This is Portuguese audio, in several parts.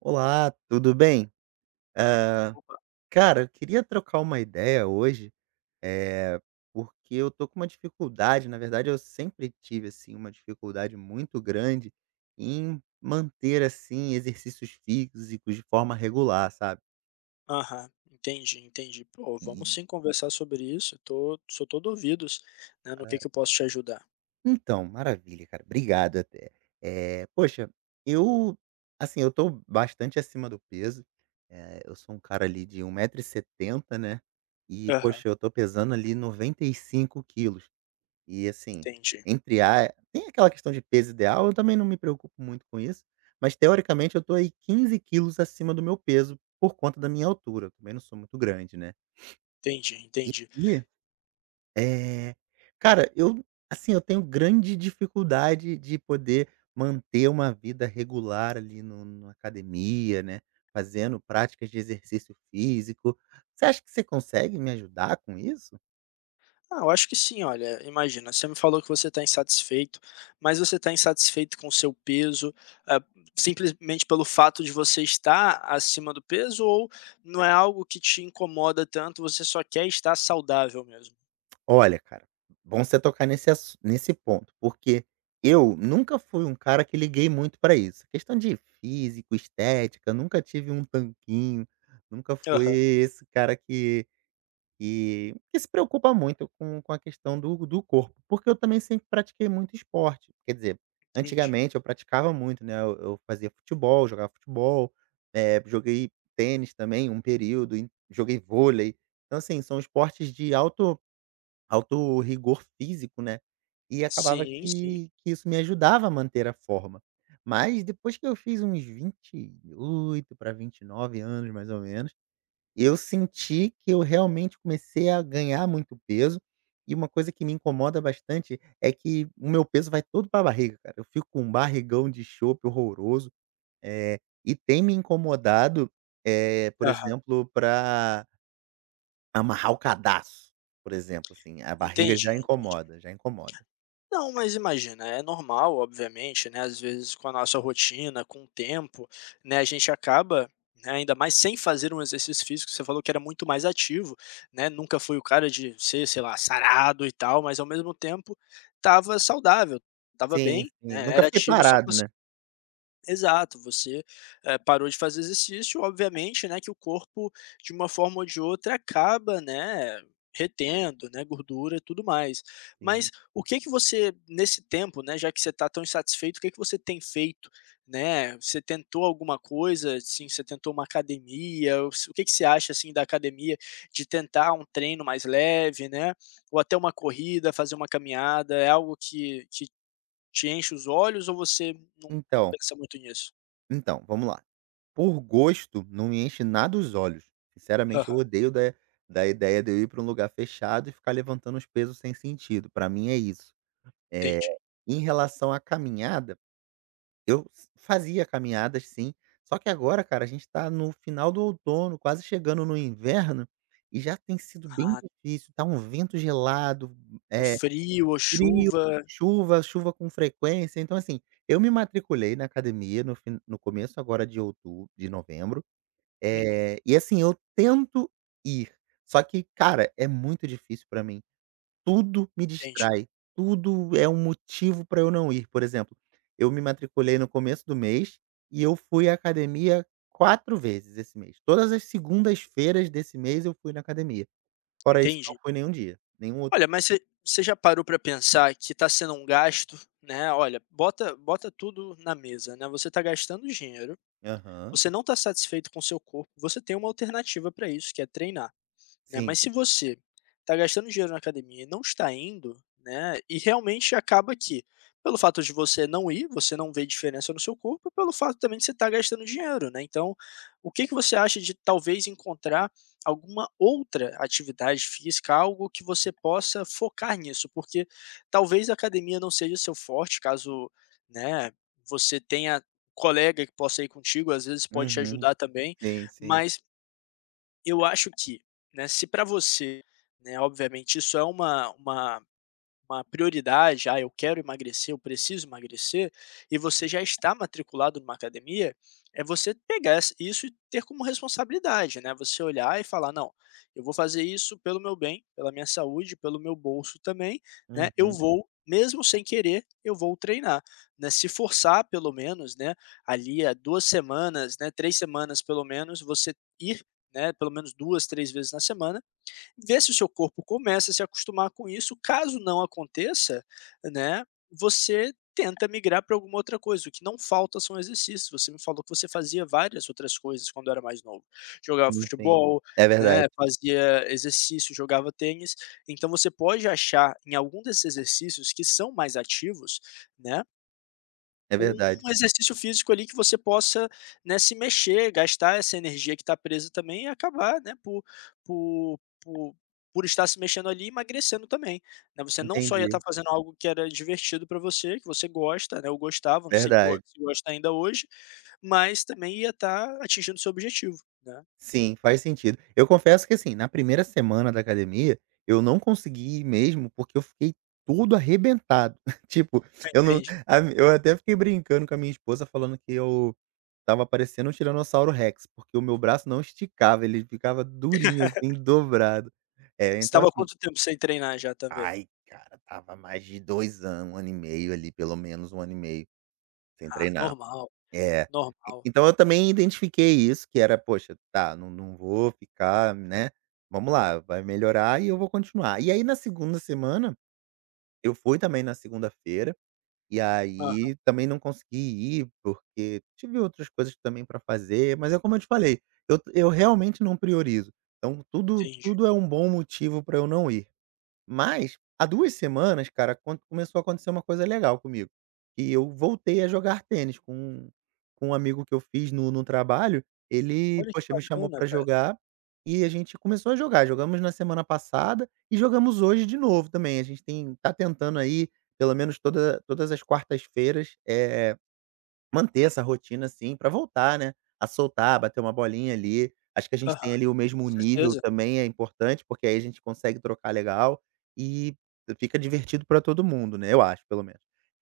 Olá, tudo bem? Ah, cara, eu queria trocar uma ideia hoje, eh, porque eu tô com uma dificuldade, na verdade eu sempre tive, assim, uma dificuldade muito grande em manter, assim, exercícios físicos de forma regular, sabe? Aham, entendi, entendi. Pô, E vamos sim conversar sobre isso. Tô, sou todo ouvidos, né, no que eu posso te ajudar. Então, maravilha, cara. Obrigado até. Poxa, eu assim, eu tô bastante acima do peso, eu sou um cara ali de 1,70 m, né, e Aham, poxa, eu tô pesando ali 95 quilos. E assim, entendi, entre a tem aquela questão de peso ideal, eu também não me preocupo muito com isso, mas teoricamente eu tô aí 15 quilos acima do meu peso por conta da minha altura, eu também não sou muito grande, né. entendi, entendi. É. Cara, eu assim, eu tenho grande dificuldade de poder manter uma vida regular ali no numa academia, né, fazendo práticas de exercício físico. Você acha que você consegue me ajudar com isso? Ah, eu acho que sim, olha, imagina, você me falou que você está insatisfeito, mas você está insatisfeito com o seu peso, ah, simplesmente pelo fato de você estar acima do peso, ou não é algo que te incomoda tanto, você só quer estar saudável mesmo? Olha, cara, bom você tocar nesse ponto, porque eu nunca fui um cara que liguei muito pra isso. Questão de físico, estética, nunca tive um tanquinho, nunca fui Aham, esse cara que. E que se preocupa muito com a questão do corpo, porque eu também sempre pratiquei muito esporte. Quer dizer, entendi. antigamente eu praticava muito, né, eu fazia futebol, jogava futebol, joguei tênis também um período e joguei vôlei. Então, assim, são esportes de alto rigor físico, né, e acabava Sim, sim. que isso me ajudava a manter a forma. Mas depois que eu fiz uns 28 para 29 anos, mais ou menos, eu senti que eu realmente comecei a ganhar muito peso, e uma coisa que me incomoda bastante é que o meu peso vai todo pra barriga, cara. Eu fico com um barrigão de chope horroroso, eh, e tem me incomodado, por Aham, exemplo, para amarrar o cadarço, por exemplo, assim, a barriga já entendi, entendi. incomoda, já incomoda. Não, mas imagina, é normal, obviamente, né, às vezes com a nossa rotina, com o tempo, né, a gente acaba, né, ainda mais sem fazer um exercício físico, você falou que era muito mais ativo, né, nunca foi o cara de ser, sei lá, sarado e tal, mas ao mesmo tempo estava saudável, estava Sim, bem, sim, né, nunca era fiquei ativo, só que parado, você. né. Exato, você parou de fazer exercício, obviamente, né, que o corpo, de uma forma ou de outra, acaba, né, retendo, né, gordura e tudo mais. Sim. Mas o que que você, nesse tempo, né, já que você está tão insatisfeito, o que que você tem feito, né? Você tentou alguma coisa, assim, você tentou uma academia? O que que você acha, assim, da academia, de tentar um treino mais leve, né, ou até uma corrida, fazer uma caminhada? É algo que te enche os olhos ou você não Então, pensa muito nisso? então, vamos lá. Por gosto, não me enche nada os olhos. Sinceramente, eu Aham, odeio da ideia de eu ir para um lugar fechado e ficar levantando os pesos sem sentido, para mim é isso. é entendi. Em relação à caminhada, eu s fazia caminhadas sim, só que agora, cara, a gente está no final do outono, quase chegando no inverno, e já tem sido bem Ah, difícil, tá um vento gelado, o é frio ou frio, chuva. Chuva com frequência. Então assim, eu me matriculei na academia no começo agora de outubro de novembro. Uhum, E assim, eu tento ir, só que, cara, é muito difícil pra mim. Tudo me entendi, distrai, tudo é um motivo pra eu não ir. Por exemplo, eu me matriculei no começo do mês e eu fui à academia 4 vezes esse mês. Todas as segundas-feiras desse mês eu fui na academia. Fora isso, não entendi. fui nenhum dia, nenhum outro. Olha, mas você já parou para pensar que está sendo um gasto, né, olha, bota tudo na mesa, né, você está gastando dinheiro, Aham. você não está satisfeito com o seu corpo, você tem uma alternativa para isso, que é treinar. Né, Sim. mas se você está gastando dinheiro na academia e não está indo, né, e realmente acaba que, pelo fato de você não ir, você não vê diferença no seu corpo, e pelo fato também de você estar gastando dinheiro, né? Então, o que que você acha de talvez encontrar alguma outra atividade física, algo que você possa focar nisso? Porque talvez a academia não seja seu forte, caso, né, você tenha colega que possa ir contigo, às vezes pode te Uhum. ajudar também, Sim, sim. mas eu acho que, né, se para você, né, obviamente isso é uma prioridade, "ah, eu quero emagrecer, eu preciso emagrecer", e você já está matriculado numa academia, é você pegar essa isso e ter como responsabilidade, né, você olhar e falar: "Não, eu vou fazer isso pelo meu bem, pela minha saúde, pelo meu bolso também, né, eu Uhum. vou, mesmo sem querer, eu vou treinar", né, se forçar pelo menos, né, ali há 2 semanas, né, 3 semanas pelo menos, você ir, né, pelo menos 2 3 vezes na semana ver se o seu corpo começa a se acostumar com isso. Caso não aconteça, né, você tenta migrar para alguma outra coisa. O que não falta são exercícios. Você me falou que você fazia várias outras coisas quando era mais novo. Jogava Sim, sim. futebol, É verdade, né, fazia exercício, jogava tênis. Então você pode achar em algum desses exercícios que são mais ativos, né, é um verdade. exercício físico ali que você possa, né, se mexer, gastar essa energia que está presa também e acabar, né, por por por estar se mexendo ali e emagrecendo também, né. Você não só ia estar Entendi. fazendo algo que era divertido para você, que você gosta, né, eu gostava, não sei que go Verdade. se gosta ainda hoje, mas também ia estar atingindo seu objetivo, né. Sim, faz sentido. Eu confesso que, assim, na primeira semana da academia, eu não consegui ir mesmo, porque eu fiquei todo arrebentado. Tipo, Ah, eu não entendi. a mi eu até fiquei brincando com a minha esposa, falando que eu tava parecendo um tiranossauro rex, porque o meu braço não esticava, ele ficava durinho, assim, dobrado. É, Você então estava assim, quanto tempo sem treinar já também? ai, cara, tava mais de 2 anos, 1 ano e meio ali, pelo menos um ano e meio, sem Ah, treinar. normal, É. E normal. então eu também identifiquei isso, que era: "Poxa, tá, não, não vou ficar, né, vamos lá, vai melhorar e eu vou continuar". E aí na segunda semana, eu fui também na segunda-feira, e Aham, aí também não consegui ir, porque tive outras coisas também para fazer, mas é como eu te falei, eu realmente não priorizo. Então tudo entendi. tudo é um bom motivo para eu não ir. Mas, há 2 semanas, cara, acon começou a acontecer uma coisa legal comigo. E eu voltei a jogar tênis com um amigo que eu fiz no trabalho, ele, Olha que poxa, me chamou bacana, pra cara. jogar, e a gente começou a jogar. Jogamos na semana passada e jogamos hoje de novo também. A gente tem tá tentando aí, pelo menos todas as quartas-feiras, manter essa rotina, assim, pra voltar, né, a soltar, bater uma bolinha ali. Acho que a gente tem Aham, ali o com mesmo nível certeza. também é importante, porque aí a gente consegue trocar legal e fica divertido pra todo mundo, né, eu acho pelo menos.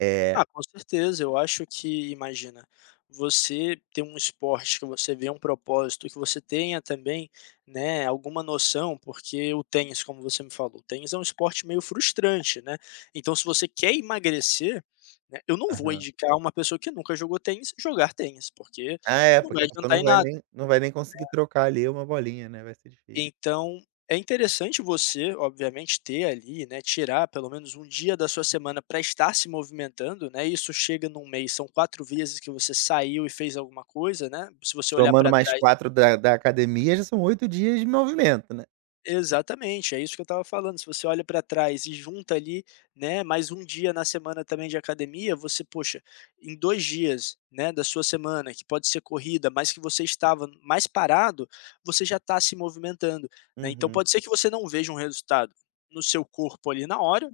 É. Ah, com certeza. Eu acho que, imagina, você ter um esporte que você vê um propósito, que você tenha também, né, alguma noção, porque o tênis, como você me falou, o tênis é um esporte meio frustrante, né? Então, se você quer emagrecer, né, eu não vou Aham. indicar uma pessoa que nunca jogou tênis jogar tênis, porque Ah, é, não porque vai a pessoa adiantar em nada. Não vai nem conseguir trocar ali uma bolinha, né, vai ser difícil. Então, é interessante você, obviamente, ter ali, né, tirar pelo menos um dia da sua semana para estar se movimentando, né. Isso chega num mês, são 4 vezes que você saiu e fez alguma coisa, né. Se você olhar Somando para mais trás. 4 da academia, já são 8 dias de movimento, né. Exatamente, é isso que eu estava falando. Se você olha para trás e junta ali, né, mais um dia na semana também de academia, você, poxa, em 2 dias, né, da sua semana, que pode ser corrida, mas que você estava mais parado, você já está se movimentando, né. Então Uhum. pode ser que você não veja um resultado no seu corpo ali na hora,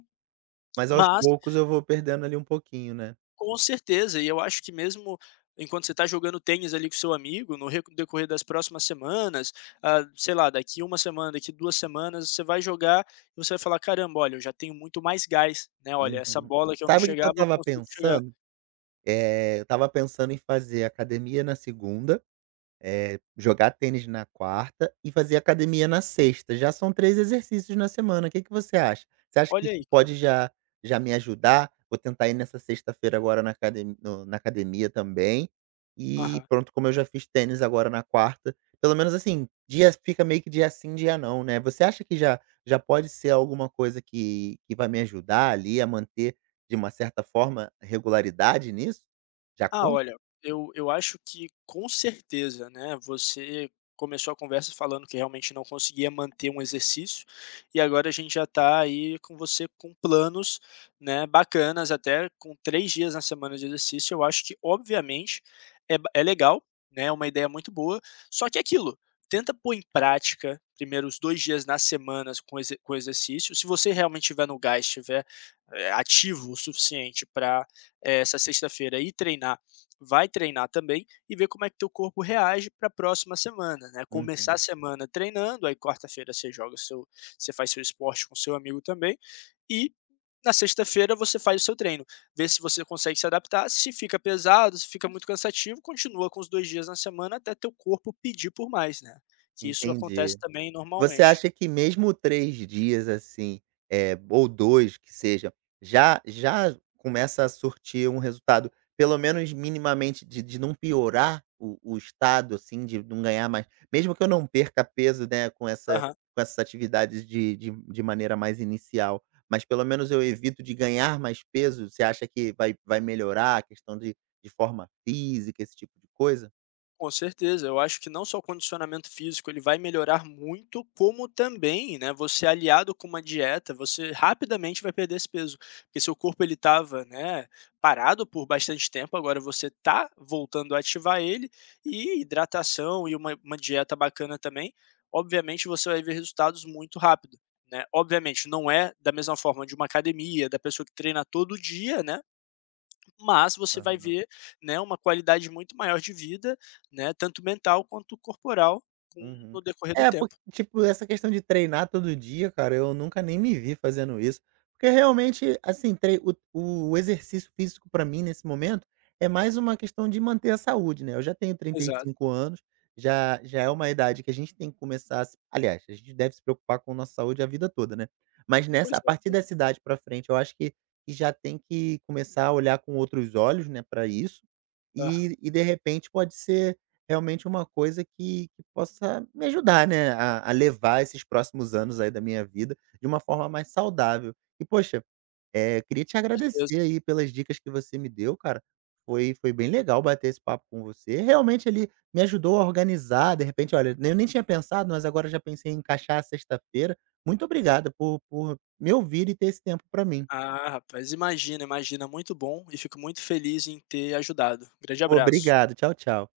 Mas aos mas poucos eu vou perdendo ali um pouquinho, né. com certeza, e eu acho que mesmo enquanto você está jogando tênis ali com seu amigo, no reco decorrer das próximas semanas, ah, sei lá, daqui uma semana, daqui 2 semanas, você vai jogar e você vai falar: "Caramba, olha, eu já tenho muito mais gás, né, olha, essa Uhum. bola que eu não Sabe o que que eu chegava, eu estava consigo chegar". pensando? Eu estava pensando em fazer academia na segunda, jogar tênis na quarta e fazer academia na sexta. Já são 3 exercícios na semana. O que que você acha? Você acha que Olha isso aí, cara. pode já já me ajudar? Vou tentar ir nessa sexta-feira agora na academ no na academia também, e Aham. pronto, como eu já fiz tênis agora na quarta, pelo menos assim, dia fica meio que dia sim, dia não, né. Você acha que já já pode ser alguma coisa que vai me ajudar ali a manter, de uma certa forma, regularidade nisso? Já Ah, conta? olha, eu acho que com certeza, né, você começou a conversa falando que realmente não conseguia manter um exercício, e agora a gente já está aí com você com planos, né, bacanas até com 3 dias na semana de exercício, eu acho que obviamente é ba é legal, né, é uma ideia muito boa, só que é aquilo, tenta pôr em prática primeiro os 2 dias nas semanas com exer com exercício, se você realmente estiver no gás, estiver, ativo o suficiente para essa sexta-feira ir treinar, vai treinar também e ver como é que teu corpo reage para a próxima semana, né? Começar a Uhum, semana treinando, aí quarta-feira você joga seu, você faz seu esporte com seu amigo também e na sexta-feira você faz o seu treino, vê se você consegue se adaptar, se fica pesado, se fica muito cansativo, continua com os dois dias na semana até teu corpo pedir por mais, né? Que isso entendi. acontece também Você normalmente. acha que mesmo 3 dias, assim, ou 2 que seja, já já começa a surtir um resultado, pelo menos minimamente, de não piorar o estado, assim, de não ganhar mais mesmo que eu não perca peso, né, Aham. com essas atividades de maneira mais inicial, mas pelo menos eu evito de ganhar mais peso, você acha que vai melhorar a questão de forma física, esse tipo de coisa? Com certeza, eu acho que não só o condicionamento físico ele vai melhorar muito, como também, né, você aliado com uma dieta, você rapidamente vai perder esse peso, porque seu corpo ele estava, né, parado por bastante tempo, agora você tá voltando a ativar ele, e hidratação e uma dieta bacana também, obviamente você vai ver resultados muito rápido, né. Obviamente não é da mesma forma de uma academia, da pessoa que treina todo dia, né, mas você vai ver, né, uma qualidade muito maior de vida, né, tanto mental quanto corporal com Uhum. no decorrer do É, porque, tempo. tipo, essa questão de treinar todo dia, cara, eu nunca nem me vi fazendo isso. Porque realmente, assim, trei o exercício físico pra mim nesse momento é mais uma questão de manter a saúde, né. Eu já tenho Exato. 35 anos, já já é uma idade que a gente tem que começar a se aliás, a gente deve se preocupar com a nossa saúde a vida toda, né. Mas nessa Pois a é, partir pois. dessa idade pra frente, eu acho que já tem que começar a olhar com outros olhos, né, pra isso, Aham, e de repente pode ser realmente uma coisa que possa me ajudar, né, a levar esses próximos anos aí da minha vida de uma forma mais saudável. E poxa, queria te certeza. agradecer aí pelas dicas que você me deu, cara. Foi bem legal bater esse papo com você. Realmente ele me ajudou a organizar, de repente, olha, eu nem tinha pensado, mas agora já pensei em encaixar a sexta-feira. Muito obrigado por me ouvir e ter esse tempo para mim. Ah, rapaz, imagina, imagina, muito bom e fico muito feliz em ter ajudado. Grande abraço. Obrigado. Tchau, tchau.